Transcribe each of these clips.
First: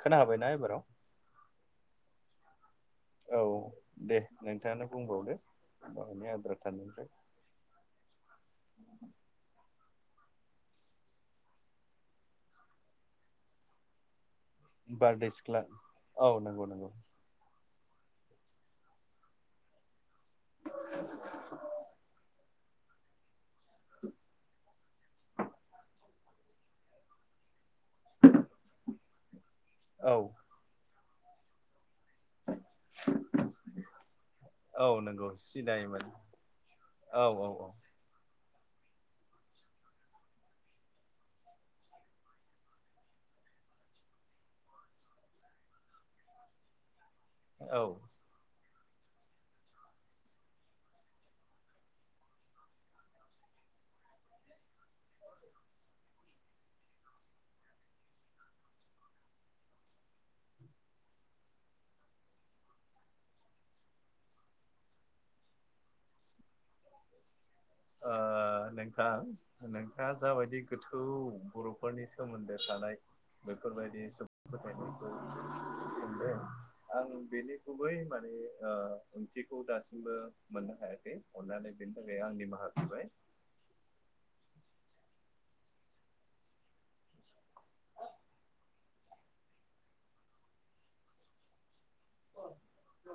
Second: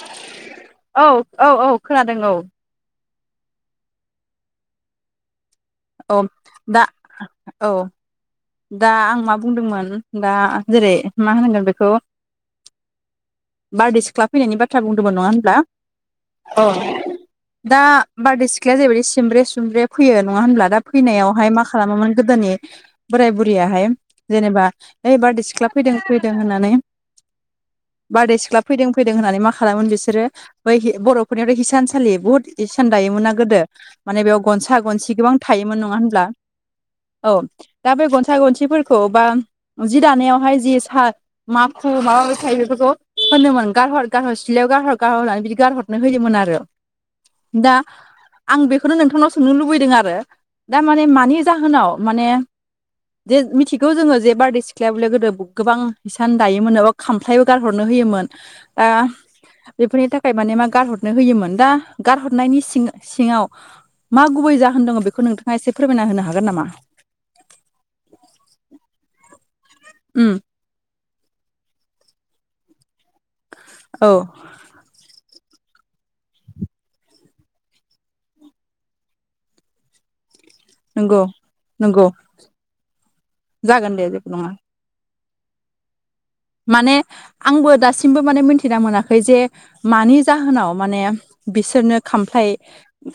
खोना हाबायना एबाराव? औ औ औ खोनादों औ। औ दे नोंथाङानो बुंबावदो। औ बावनि आद्रा दा थानायनिफ्राय औ दा आं मा बुंदोंमोन दा जेरै मा होनगोन बेखौ बारदै सिख्ला फैनायनि बाथ्रा बुंदोंमोन बारदै नङा होनब्ला? सिख्ला औ नंगौ नंगौ अ दा बारदै सिख्लाया जाहैबायदि सिमब्रे सुमब्रे फैयो नङा होनब्ला? दा फैनायावहाय मा खालामोमोन गोदोनि बोराय बुरियाहाय जेनेबा ओइ बारदै सिख्ला फैदों फैदों होननानै बारदेै सिख्ला फैदों फैदों होननानै मा खालामोन औ बिसोरो बै बर'फोरनियावथ' हिसानसालि बुहुत इसेन दायोमोनना गोदो माने बेयाव गनसा औ गनसि नंगौ गोबां थायोमोन नङा सिनायोमोन होनब्ला औ औ औ दा बे गन्सा गनसिफोरखौ बा जि दानायावहाय जि सा माखु माबि थायो बेफोरखौ होनोमोन गारहर गारहर सिथ्लायाव गारहर गारहर होननानै बिदि गारहर नो होदोंमोन आरो दा औ ओ आं बेखौनो नोंथांनाव सोंनो लुबैदों आरो दा माने मानि जाहोनाव माने जे मिथिगौ जोङो जे बारदै सिख्लायाबले गोदो गोबां हसान दायोमोन एबा खामफ्लायबो गारहरनो होयोमोन ओ बेफोरनि थाखाय माने मा गारहरनो होयोमोन दा गारहरनायनि सिं सिङाव मा गुबै जाहोन दङ बेखौ नोंथाङा एसे फोरमायना होनो हागोन नामा [inaudible] नोंथां नोंथाङा उम जाबायदि गोथौ बर'फोरनि सोमोन्दो थानाय बेफोरबायदि औ सुबुं [unintelligible] दों आं बेनि गुबै माने ओ ओंथिखौ दासिमबो मोननो हायाखै नंगौ अनानै बिनि नंगौ थाखाय आं निमाहा बिबाय जागोन दे जेबो नङा माने आंबो दासिमबो माने मिथिना मोनाखै जे मानि जाहोनाव माने बिसोरनो खामफ्लाय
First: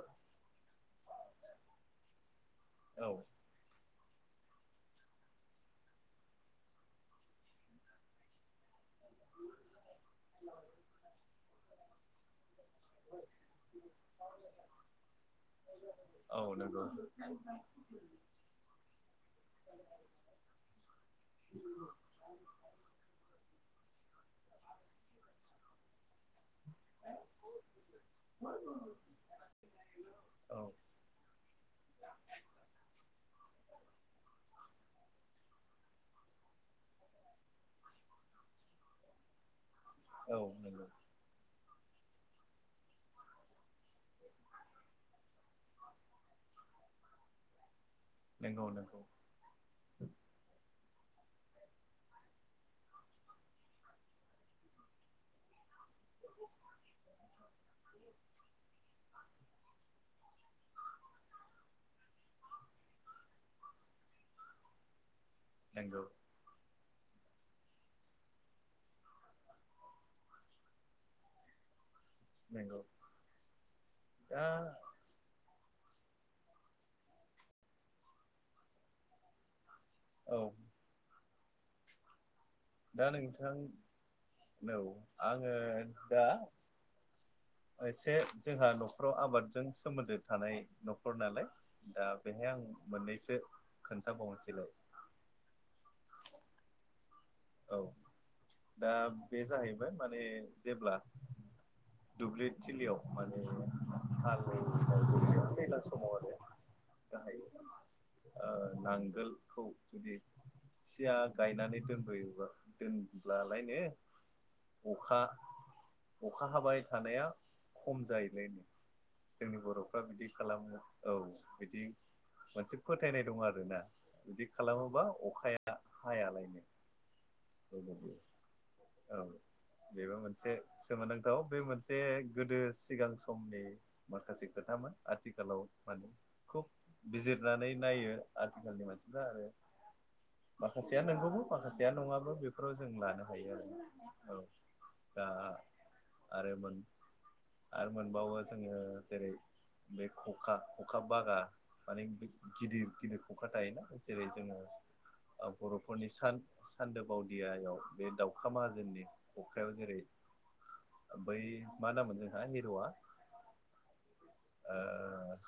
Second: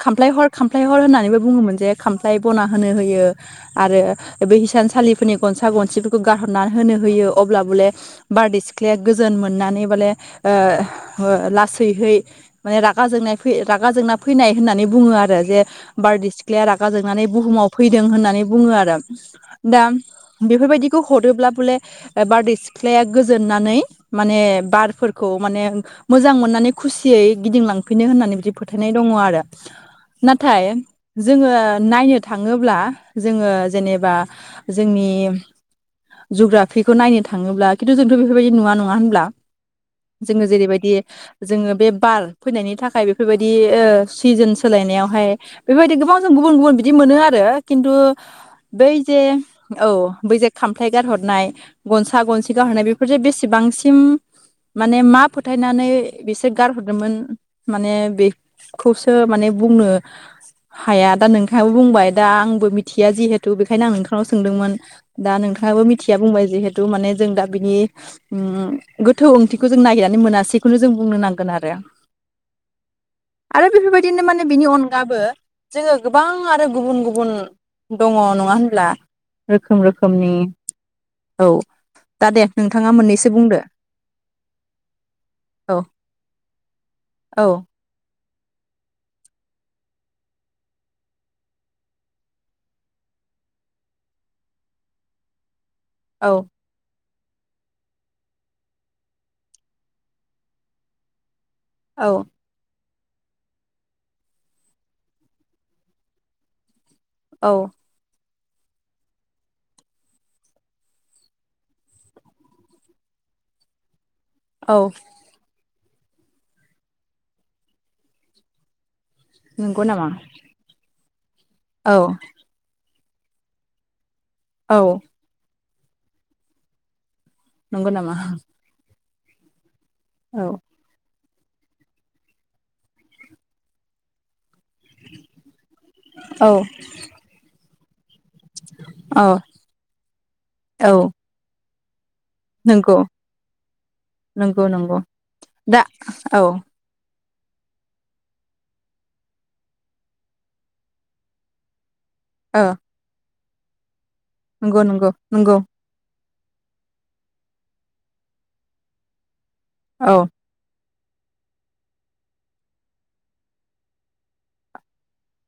खामफ्लाय हर खामफ्लाय हर होननानैबो बुङोमोन जे खामफ्लाय बना होनो औ होयो। आरो बे हिसानसालिफोरनि गनसा गनसिफोरखौ गारहरनानै होनो होयो अब्ला बले बारदै सिख्लाया गोजोन मोननानै बले ओ लासैहै माने रागा जोंनाय फै रागा जोंना फैनाय होननानै बुङो आरो जे बारदै औ सिख्लाया नंगौ रागा जोंनानै बुहुमाव फैदों होननानै बुङो आरो दा बेफोरबायदिखौ हरोब्ला बले बारदै सिख्लाया गोजोननानै माने बारफोरखौ माने मोजां मोननानै खुसियै गिदिंलांफिनो होननानै बिदि फोथायनाय दङ आरो औ नाथाय जोङो नायनो थाङोब्ला जोङो जेनेबा जोंनि जुग्राफिखौ नायनो थाङोब्ला खिन्थु जोंथ' बेफोरबायदि नुवा नङा होनब्ला औ जोङो नंगौ जेरैबायदि जोङो बे बार फैनायनि थाखाय बेफोरबायदि ओ सिजोन सोलायनायावहाय बेबायदि गोबां जों गुबुन गुबुन बिदि मोनो आरो खिन्थु नंगौ बै नंगौ जे औ बै जे खामफ्लाय गारहरनाय गनसा गनसे गाहरनाय बेफोरजे बेसेबांसिम माने मा फोथायनानै बिसोर गारहरदोंमोन माने बे खौसो माने बुंनो हाया दा नोंथाङाबो बुंबाय दा आंबो मिथिया जिहेथु बेखायनो आं नोंथांनाव सोंदोंमोन दा नोंथाङाबो नंगौ मिथिया बुंबाय जिहेतु माने जों दा बिनि ओ गोथौ ओंथिखौ जों नागिरनानै मोनासैखौनो जों बुंनो नांगोन आरो बेंग आरो बेफोरबायदिनो माने बिनि अन अनगाबो जोङो गोबां आरो गुबुन गुबुन दङ नङा होनब्ला रोखोम रोखोमनि औ औ दा दे नोंथां दा नोंथां औ आङो औ दा औ एसे जोंहा न'खराव आबादजों सोमोन्दो थानाय न'खर नालाय दा बेहाय आं मोननैसो खोन्थाबावनोसैलाय औ। औ दा बे जाहैबाय माने जेब्ला। औ। दुब्लिथिलियाव माने हालोऔनाय माने दैलां समाव आरो गाहाय औ नामा ओ नांगोलखौ जुदि थिया गायनानै दोनबोयो दोनब्लालायनो औ अखा अखा हाबाय थानाया खम जायलायनो जोंनि नंगौ बर'फ्रा नामा बिदि खालामो औ बिदि औ मोनसे फोथायनाय दं आरोना बिदि औ खालामोबा अखाया हायालायनो नंगौ नामा औ बेबो औ मोनसे। सोमोन्दांथाव बे मोनसे गोदो सिगां समनि माखासे खोथामोन आथिखालाव माने औ खुब बिजिरनानै नायो आथिखालनि मानसिफ्रा औ आरो औ माखासेया नंगौबो माखासेया नङाब्ला बेफो फोराव जों नंगौ लानो हायो आरो औ नंगौ नंगौ दा दा औ आरो मोन [inaudible] आरो मोनबावो जोङो जेरै बे खखा खखा बागा माने औ गिदिर गिदिर खुंखा थायोना जेरै जोङो नंगौ नंगौ नंगौ बर'फोरनि सान सानदोब बावदियाायाव बे दाउखा माहाजोननि अखायाव जेरै औ बै मा नामोन जोंहा हिर'आ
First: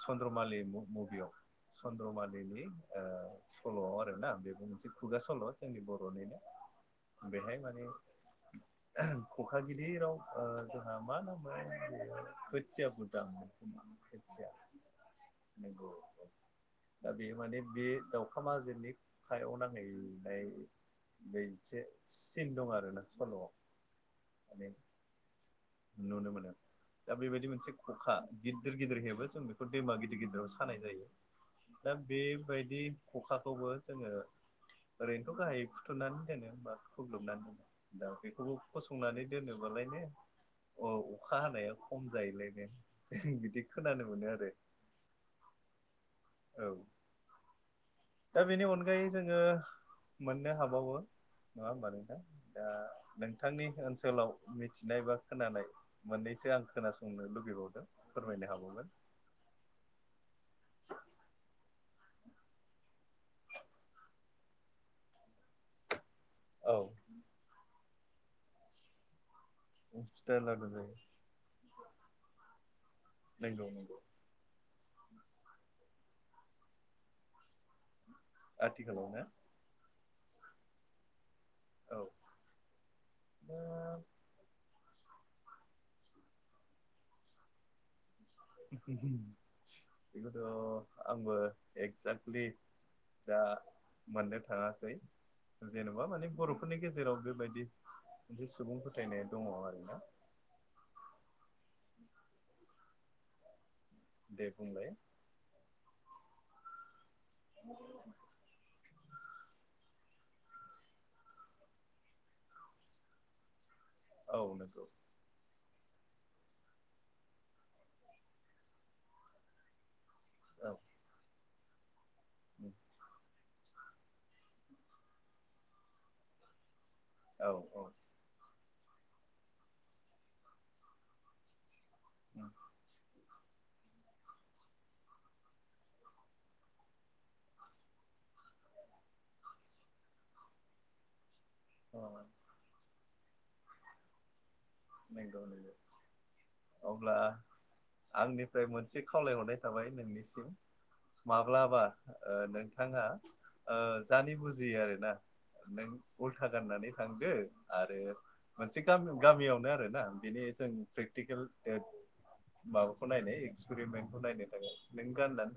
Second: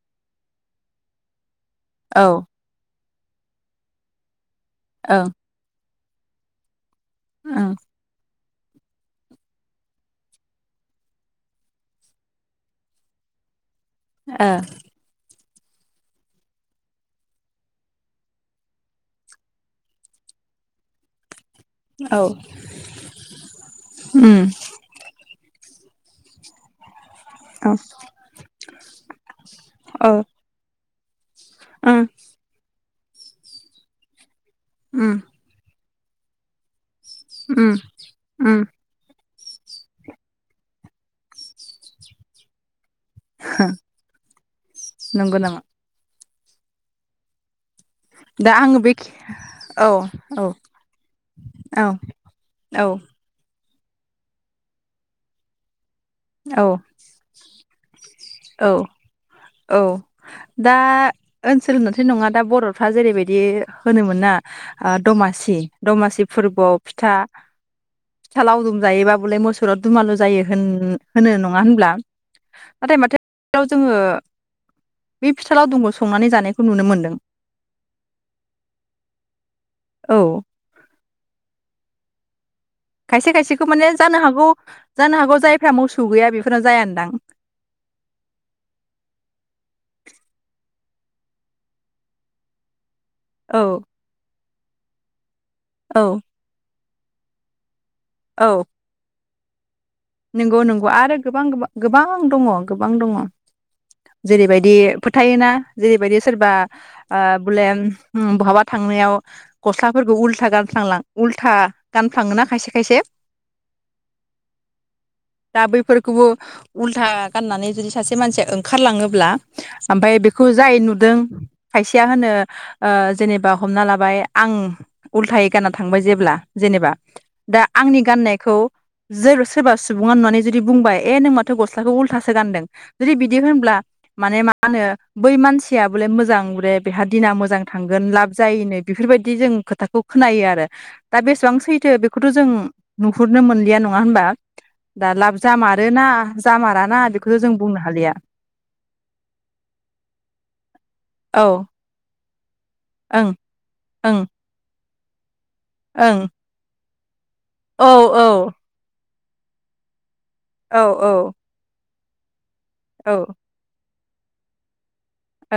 चन्द्रमालि मुभियाव औ चन्द्रमालिनि सल' आरोना बेबो मोनसे खुगा सल' जोंनि बर'निनो बेहाय माने खखागिरि राव जोंहा मा नामो खोथिया भुदां [unintelligible] [unintelligible] [unintelligible] दा बे माने बे दाउखा माजोनि खायाव नांहैनाय बे एसे ओं ओ औ सिन दं आरोना सल'आव उम। माने नुनो मोनो दा बेबायदि औ मोनसे खखा गिदिर गिदिर हेबो जों बेखौ दैमा औ गिदिर गिदिराव सानाय जायो। दा उम बेबायदि खखाखौबो जोङो उम ओरैनोथ' गाहाय बुथुनानै दोनो बा खग्लोबनानै दोनो उम दा बेखौबो उम फसंनानै दोनोबालायनो अ अखा हानाया खम जायोलायनो बिदि खोनानो मोनो आरो। नंगौ नामा औ दा बेनि आङो बे अनगायै जोङो औ औ मोननो हाबावो नङा औ होमबा नोंथां। दा औ नोंथांनि ओनसोलाव मिथिनाय बा खोनानाय मोननैसो आं खोनासंनो लुुबैबावदों फोरमायनो औ हाबावगोन औ। दा ओनसोल होनथ' नङा दा बर'फ्रा जेरैबायदि होनोमोन ना दमासि दमासि औ फोरबोआव फिथा फिथा लावदुम जायोब बलाय मोसौ- सुर दुमालु फिथा जायो लादु जायो होनो नङा होनब्ला नाथाय माथो [unintelligible] नंगौ जोङो नंगौ बे फिथालाव दंखौ संनानै जानायखौ नुनो मोन्दों आथिखालावनो औ। औ। खायसे दा खायसेखौ माने जानो हागौ जानो हागौ जायफ्रा मोसौ गैया बेफोरनो जाया होनदां। बेखौथ' आंबो एक्जेक्टलि दा औ मोननो थाङासै औ जेन'बा माने बर' फोरनि गेजेराव बेबायदि मोनसे औ सुबुं फोथायनाय दङ' आरोना। नंगौ नंगौ आरो गोबां गोबां गोबां दङ गोबां दङ दे जेरैबायदि। बुंलाय थायोना जेरैबायदि सोरबा बले बहाबा थांनायाव गस्लाफोरखौ उल्था गानफ्लांलां उल्था गानफ्लाङोना खायसे खायसे। औ नंगौ। दा बैफोरखौबो उल्था गाननानै जुदि सासे मानसिया ओंखारलाङोब्ला ओमफफ्राय बेखौ जाय नुदों खायसेया होनो जेनेबा हमना लाबाय आं। उल्थायै गानना थांबाय जेब्ला जेनेबा औ दा आंनि गाननायखौ [unintelligible] सोरबा सुबुङा नुनानै जुदि बुंबाय ए नों माथो गस्लाखौ उल्थासो गानदों जुदि बिदि होनब्ला माने मा होनो बै मानसिया बले मोजां बले बेहा दिना मोजां थांगोन लाब जायोनो। बेफोरबायदि जों खोथाखौ खोनायो आरो दा बेसेबां सै थो औ बेखौथ' जों नुहुरनो मोनलिया नङा होनबा। दा लाब नंगौ जामारोना नंगौ जामाराना अब्ला बेखौथ' जों बुंनो हालिया आंनिफ्राय मोनसे खावलायहरनाय जाबाय नोंनिसिम औ माब्लाबा ओ नोंथाङा ओं ओ ओं जानो बुजियो आरोना नों ओं उल था गाननानै थांदो औ आरो औ मोनसे गामियाव गामियावनो आरोना बेनि जों औ प्रेकटिकेल माबाखौ औ नायनो एक्सपेरिमेन्टखौ नायनो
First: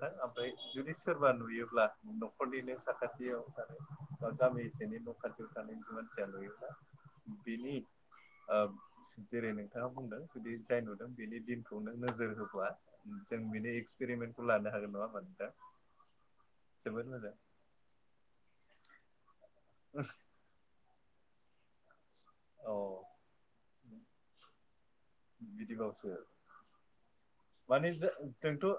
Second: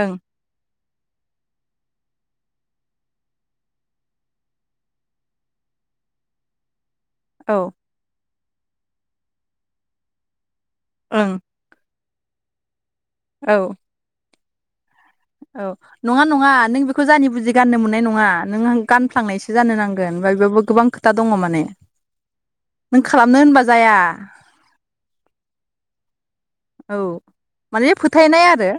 ओं [unintelligible] ओमफ्राय जुदि सोरबा नुयोब्ला न'खरनिनो साखाथियाव गामि सेनि न [unintelligible] औ बिनि ओ जेरै नोंथाङा बुंदों जुदि जाय नुदों बेनि ओं दिन खौनो नोजोर होबा जों बेनि औ एक्सपेरिमेन्टखौ लानो हागोन [unintelligible] औ नङा नङा नों बेखौ जोबोद जानि मोजां बुजि गाननो मोननाय नङा नों गानफ्लांनायसै। सो जानो नांगोन ओमफ्राय बेबो गोबां खोथा दङ माने नों औ खालामनो होनबा जाया। बिदिबावसो औ माने फोथायनाय जोंथ' आरो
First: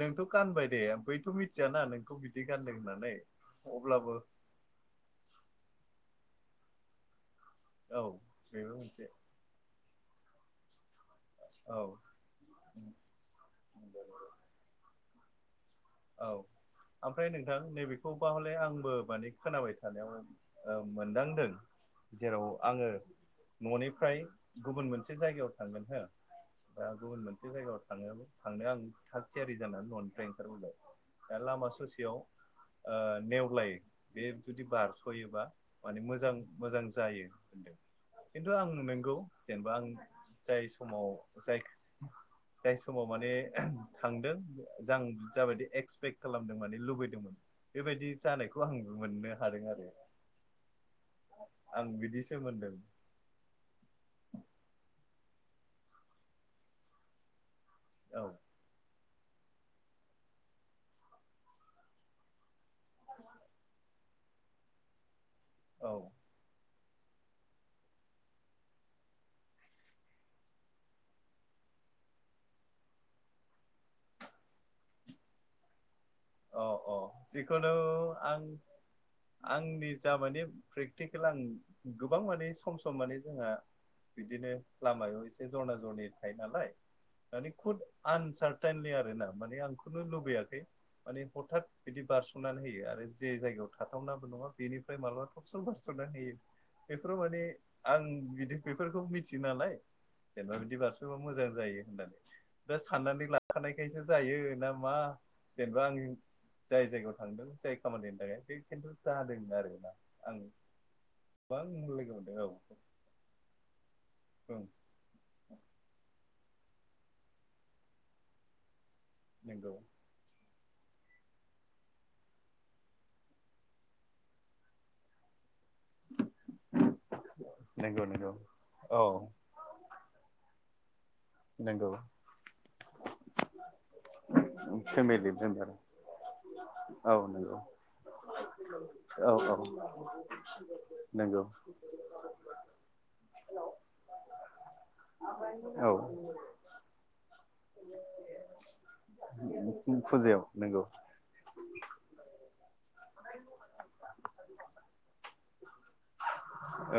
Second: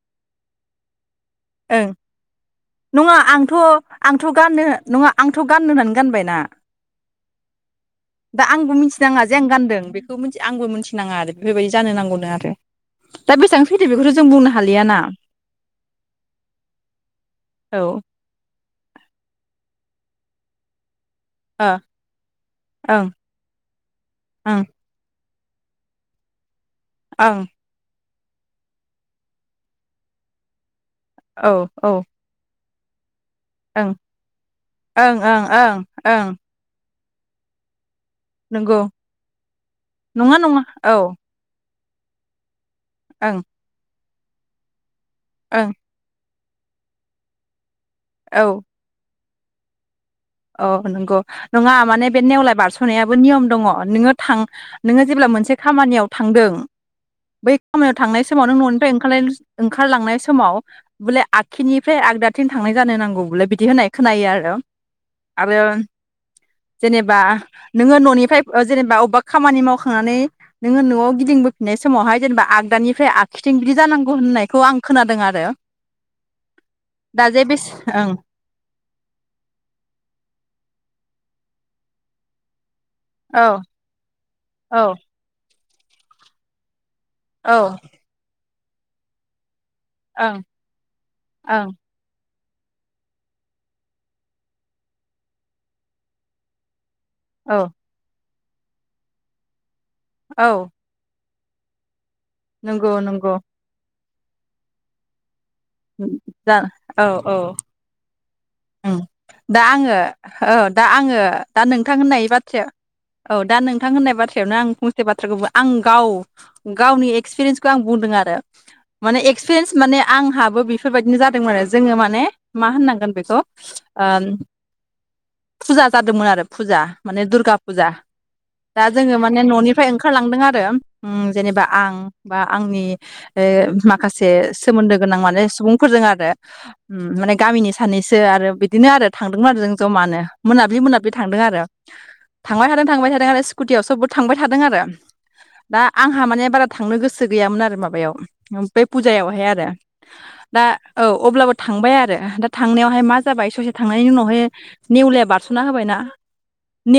नोंथ' गानबाय दे बैथ' मिथियाना ओं नोंखौ बिदि गानदों होननानै नङा आंथ' अब्लाबो [unintelligible] नङा आंथ' गाननो होननानै गानबायना औ दा आंबो बेबो मोनसे मिथिनाङा जेन गान्दों बेखौ [unintelligible] आंबो मिथिनाङा आरो बेफोरबायदि औ जानो नांगौनो आरो। दा बेसेबां सैथो बेखौथ' जों बुंनो हालियाना। औ ओमफ्राय नोंथां औ ओ नैबेखौ अब्ला हले आंबो माने खोनाबाय थानायाव ओ मोनदांदों जेराव आङो ओं न'निफ्राय ओं गुबुन मोनसे जायगायाव थांगोन हो गुबुन ओं मोनसे जायगायाव थां [unintelligible] थांनो आं थाग थियारि जानानानै न'निफ्राय ओंखारबोबाय। दा औ लामा ओं ससेयाव ओ नेव लाय बे जुदि ओं बारस'योबा ओं ओं माने ओं मोजां। मोजां जायो होनदों खिन्थु आं नंगौ जेनेबा आं नङा जाय नङा औ समाव जाय जाय समाव माने ओं थांदों जां जाबाय दे। ओं एक्सपेक्ट खालामदों माने लुबैदोंमोन बेबायदि औ जानायखौ आं मोननो हादों आरो। औ नंगौ नङा आं माने बे बिदिसो नेवलाय मोनदों बारस'नाया नियम दङ नोङो थां नोङो जेब्ला मोनसे खामानियाव थांदों बै खामानियाव थांनाय समाव नों न'निफ्रायओंखार ओंखारलांनाय समाव बले आकिनिफ्राय आगदा थिं थांनाय जानो नांगौ बलाय बिदि होननाय खोनायो आरो। आरो औ जेनेबा नोङो न'निफ्राय ओ जेनेबा अबेबा खामानि मावखांनानै नोङो न'आव गिदिंबोफिननाय समावहाय जेनेबा आगदानिफ्राय आकिथिं बिदि जानांगौ होननायखौ आं खोनादों आरो। अ औ दा जे बेस जिखुनु ओं आं आंनि जा माने प्रेक्टिकेल आं गोबां माने सम सम माने जोंहा औ बिदिनो औ लामायाव एसे जरना जरनि थायो नालाय। माने औ खुद आनसार्टेनलि आरो ना माने आंखौनो ओं लुबैयाखै माने हथात। ओं बिदि बारस'नानै होयो आरो जे जायगायाव थाथावनाबो नङा बेनिफ्राय मालाबा थबस्र' बारस'नानै होयो। बेफोराव माने औ आं बिदि बेफोरखौ मिथियो नालाय जेनेबा औ बिदि बार' [unintelligible] था मोजां जायो होननानै दा नंगौ साननानै नंगौ लाखानायखायसो जायो ना मा जेनेबा आं जा जाय जायगायाव थांदों जाय खामानिनि थाखाय बे खिन्थु उम जादों दा आरोना आङो आं औ दा आङो दा गोबां नोंथां लोगो होननाय मोनदों औ बाथ्राया औ दा नोंथां होननाय बाथ्रायावनो आं से बाथ्राखौबो आं गाव गावनि एक्सपिरियेन्सखौ आं बुंदों आरो। माने एक्सपिरियेन्स माने आंहाबो बेफोरबायदिनो जादोंमोन आरो जोङो माने मा होननांगोन बेखौ। ओ फुजा जादोंमोन आरो फुजा माने दुर्गा फुजा नंगौ नंगौ दा औ जोङो माने न'निफ्राय ओंखारलांदों आरो उम जेनेबा नंगौ आं बा आंनि ए माखासे सोमोन्दो गोनां फेमिलि माने मेम्बार सुबुंफोरजों आरो औ माने नंगौ गामिनि सानैो आरो बिदिनो आरो औ थांदोंमोन औ आरो जों जमानो मोनाब्लि मोनाब्लि थांदों नंगौ आरो थांबाय थादों थांबाय थादों आरो स्कुटियाव सोबबो थांबाय थादों आरो औ हामाने बारा थांनो गोसो गैयामोन आरो माबायाव फुजायावहाय आरो फुजायाव दा नंगौ औ अब्लाबो थांबाय आरो दा थांनायावहाय मा जाबाय ससे थांनायनि उनावहाय निउ लाया बार सुना होबायना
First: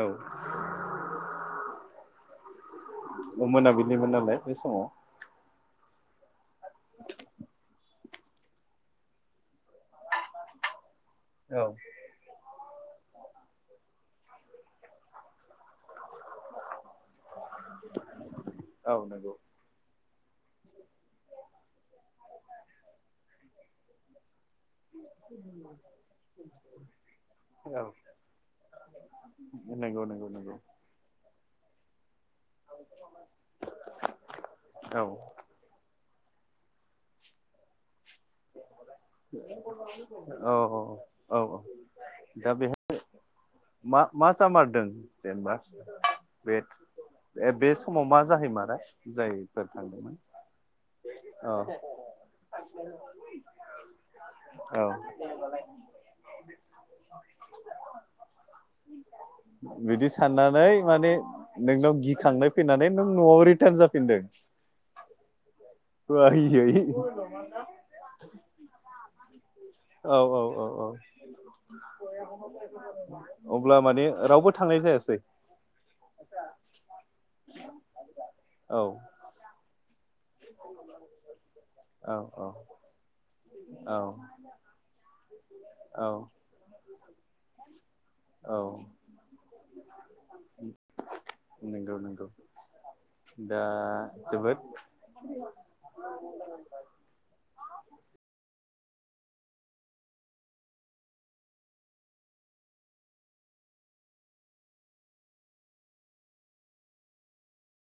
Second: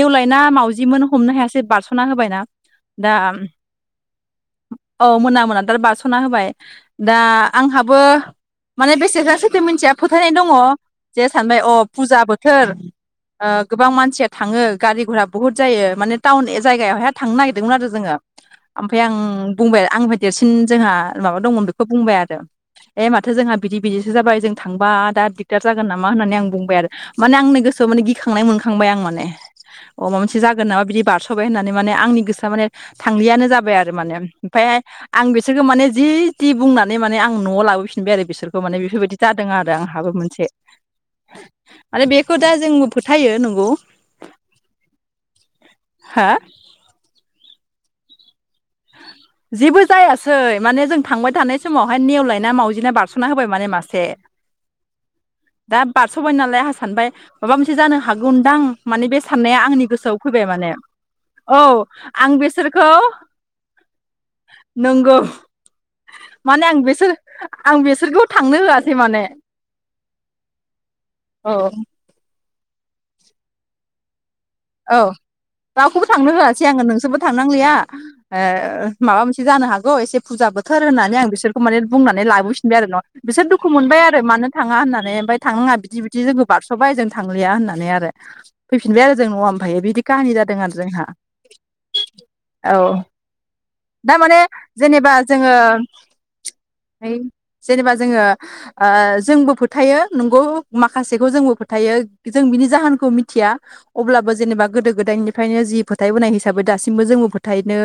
औ मावउजिमोन हमनो हायासै बारस'ना होबायना दा मोनाबिलिमोन नालाय बे समाव औ मोना मोना दा बारस'ना होबाय दा आंहाबो माने बेसेजासो [unintelligible] मोनथिया फोथायनाय दङ जे सानबाय औ अ फुजा बोथोर ओ गोबां मानसिया थाङो गारि घरा बुहुत जायो माने टाउन जायगायावहाय थांनो नागिरदोंमोन आरो जोङो औ ओमफ्राय आं नंगौ बुंबाय आंनिफ्राय देरसिन जोंहा माबा दंमोन बेखौ बुंबाय आरो ए माथो जोंहा बिदि बिदिसो जाबाय जों थांबा दा दिगदार जागोन नामा होननानै आं बुंबाय आरो माने आंनि औ गोसोआव माने गिखांनाय मोनखांबाय आं माने अ नंगौ माबा नंगौ मोनसे नंगौ जागोन नामा बिदि बारस' थाबाय होननानै माने आंनि गोसोआ माने थांलियानो जाबाय आरो माने ओमफ्राय औ आं बे बिसोरखौ माने जि जि बुंनानै माने आं न'आव लाबोफिनबाय आरो बिसोरखौ माने बेफोरबायदि जादों आरो आंहाबो मोन औ औ औ औ दा जोंबो बेहाय फोथायो नंगौ मा मा जामारदों जेनेबा हा बे बे समाव मा जाहैमारा जायफोर जेबो थांदोंमोन जायासै माने जों थांबाय औ थानाय समावहाय नेवलायना मावजिना बारस' खाना होबाय माने मासे औ दा बारस'बाय नालाय आंहा सानबाय माबा मोनसे जानो हागौदां माने बे साननाया आंनि बिदि गोसोआव फैबाय साननानै माने औ नोंनाव आं गिखांनाय बिसोरखौ फैनानै नों न'आव रिटार्न जाफै इ [unintelligible] नंगौ माने आं आयै बेसोर आं बेसोरखौ थांनो होआसै माने औ औ औ औ औ अब्ला माने रावबो थांनाय औ जायासै दाउखौबो थांनो होआसै आङो नोंसोरबो थांनांलिया ओ औ माबा मोनसे जानो हागौ एसे फुजा बोथोर होननानै आं बिसोरखौ माने औ बुंनानै लाबोफिनबाय आरो नङ बिसोर दुखु औ मोनबाय आरो मानो थाङा होननानै ओमफाय थांनाङा बिदि औ बिदि जोंखौ बारस'बाय जों थांलिया होननानै आरो औ ज ना ओमफ्रायायो बिदि काहानि जादों आरो जोंहा नंगौ नंगौ औ दा दा माने जोबोद जेनेबा जोङो जेनेबा जोङो ओ जोंबो फोथायो नंगौ माखासेखौ जोंबो फोथायो जों बिनि जाहोनखौ मिथिया अब्लाबो जेनेबा गोदो गोदायनिफ्रायनो जि फोथायबोनाय हिसाबै दासिमबो जोंङो फोथायनो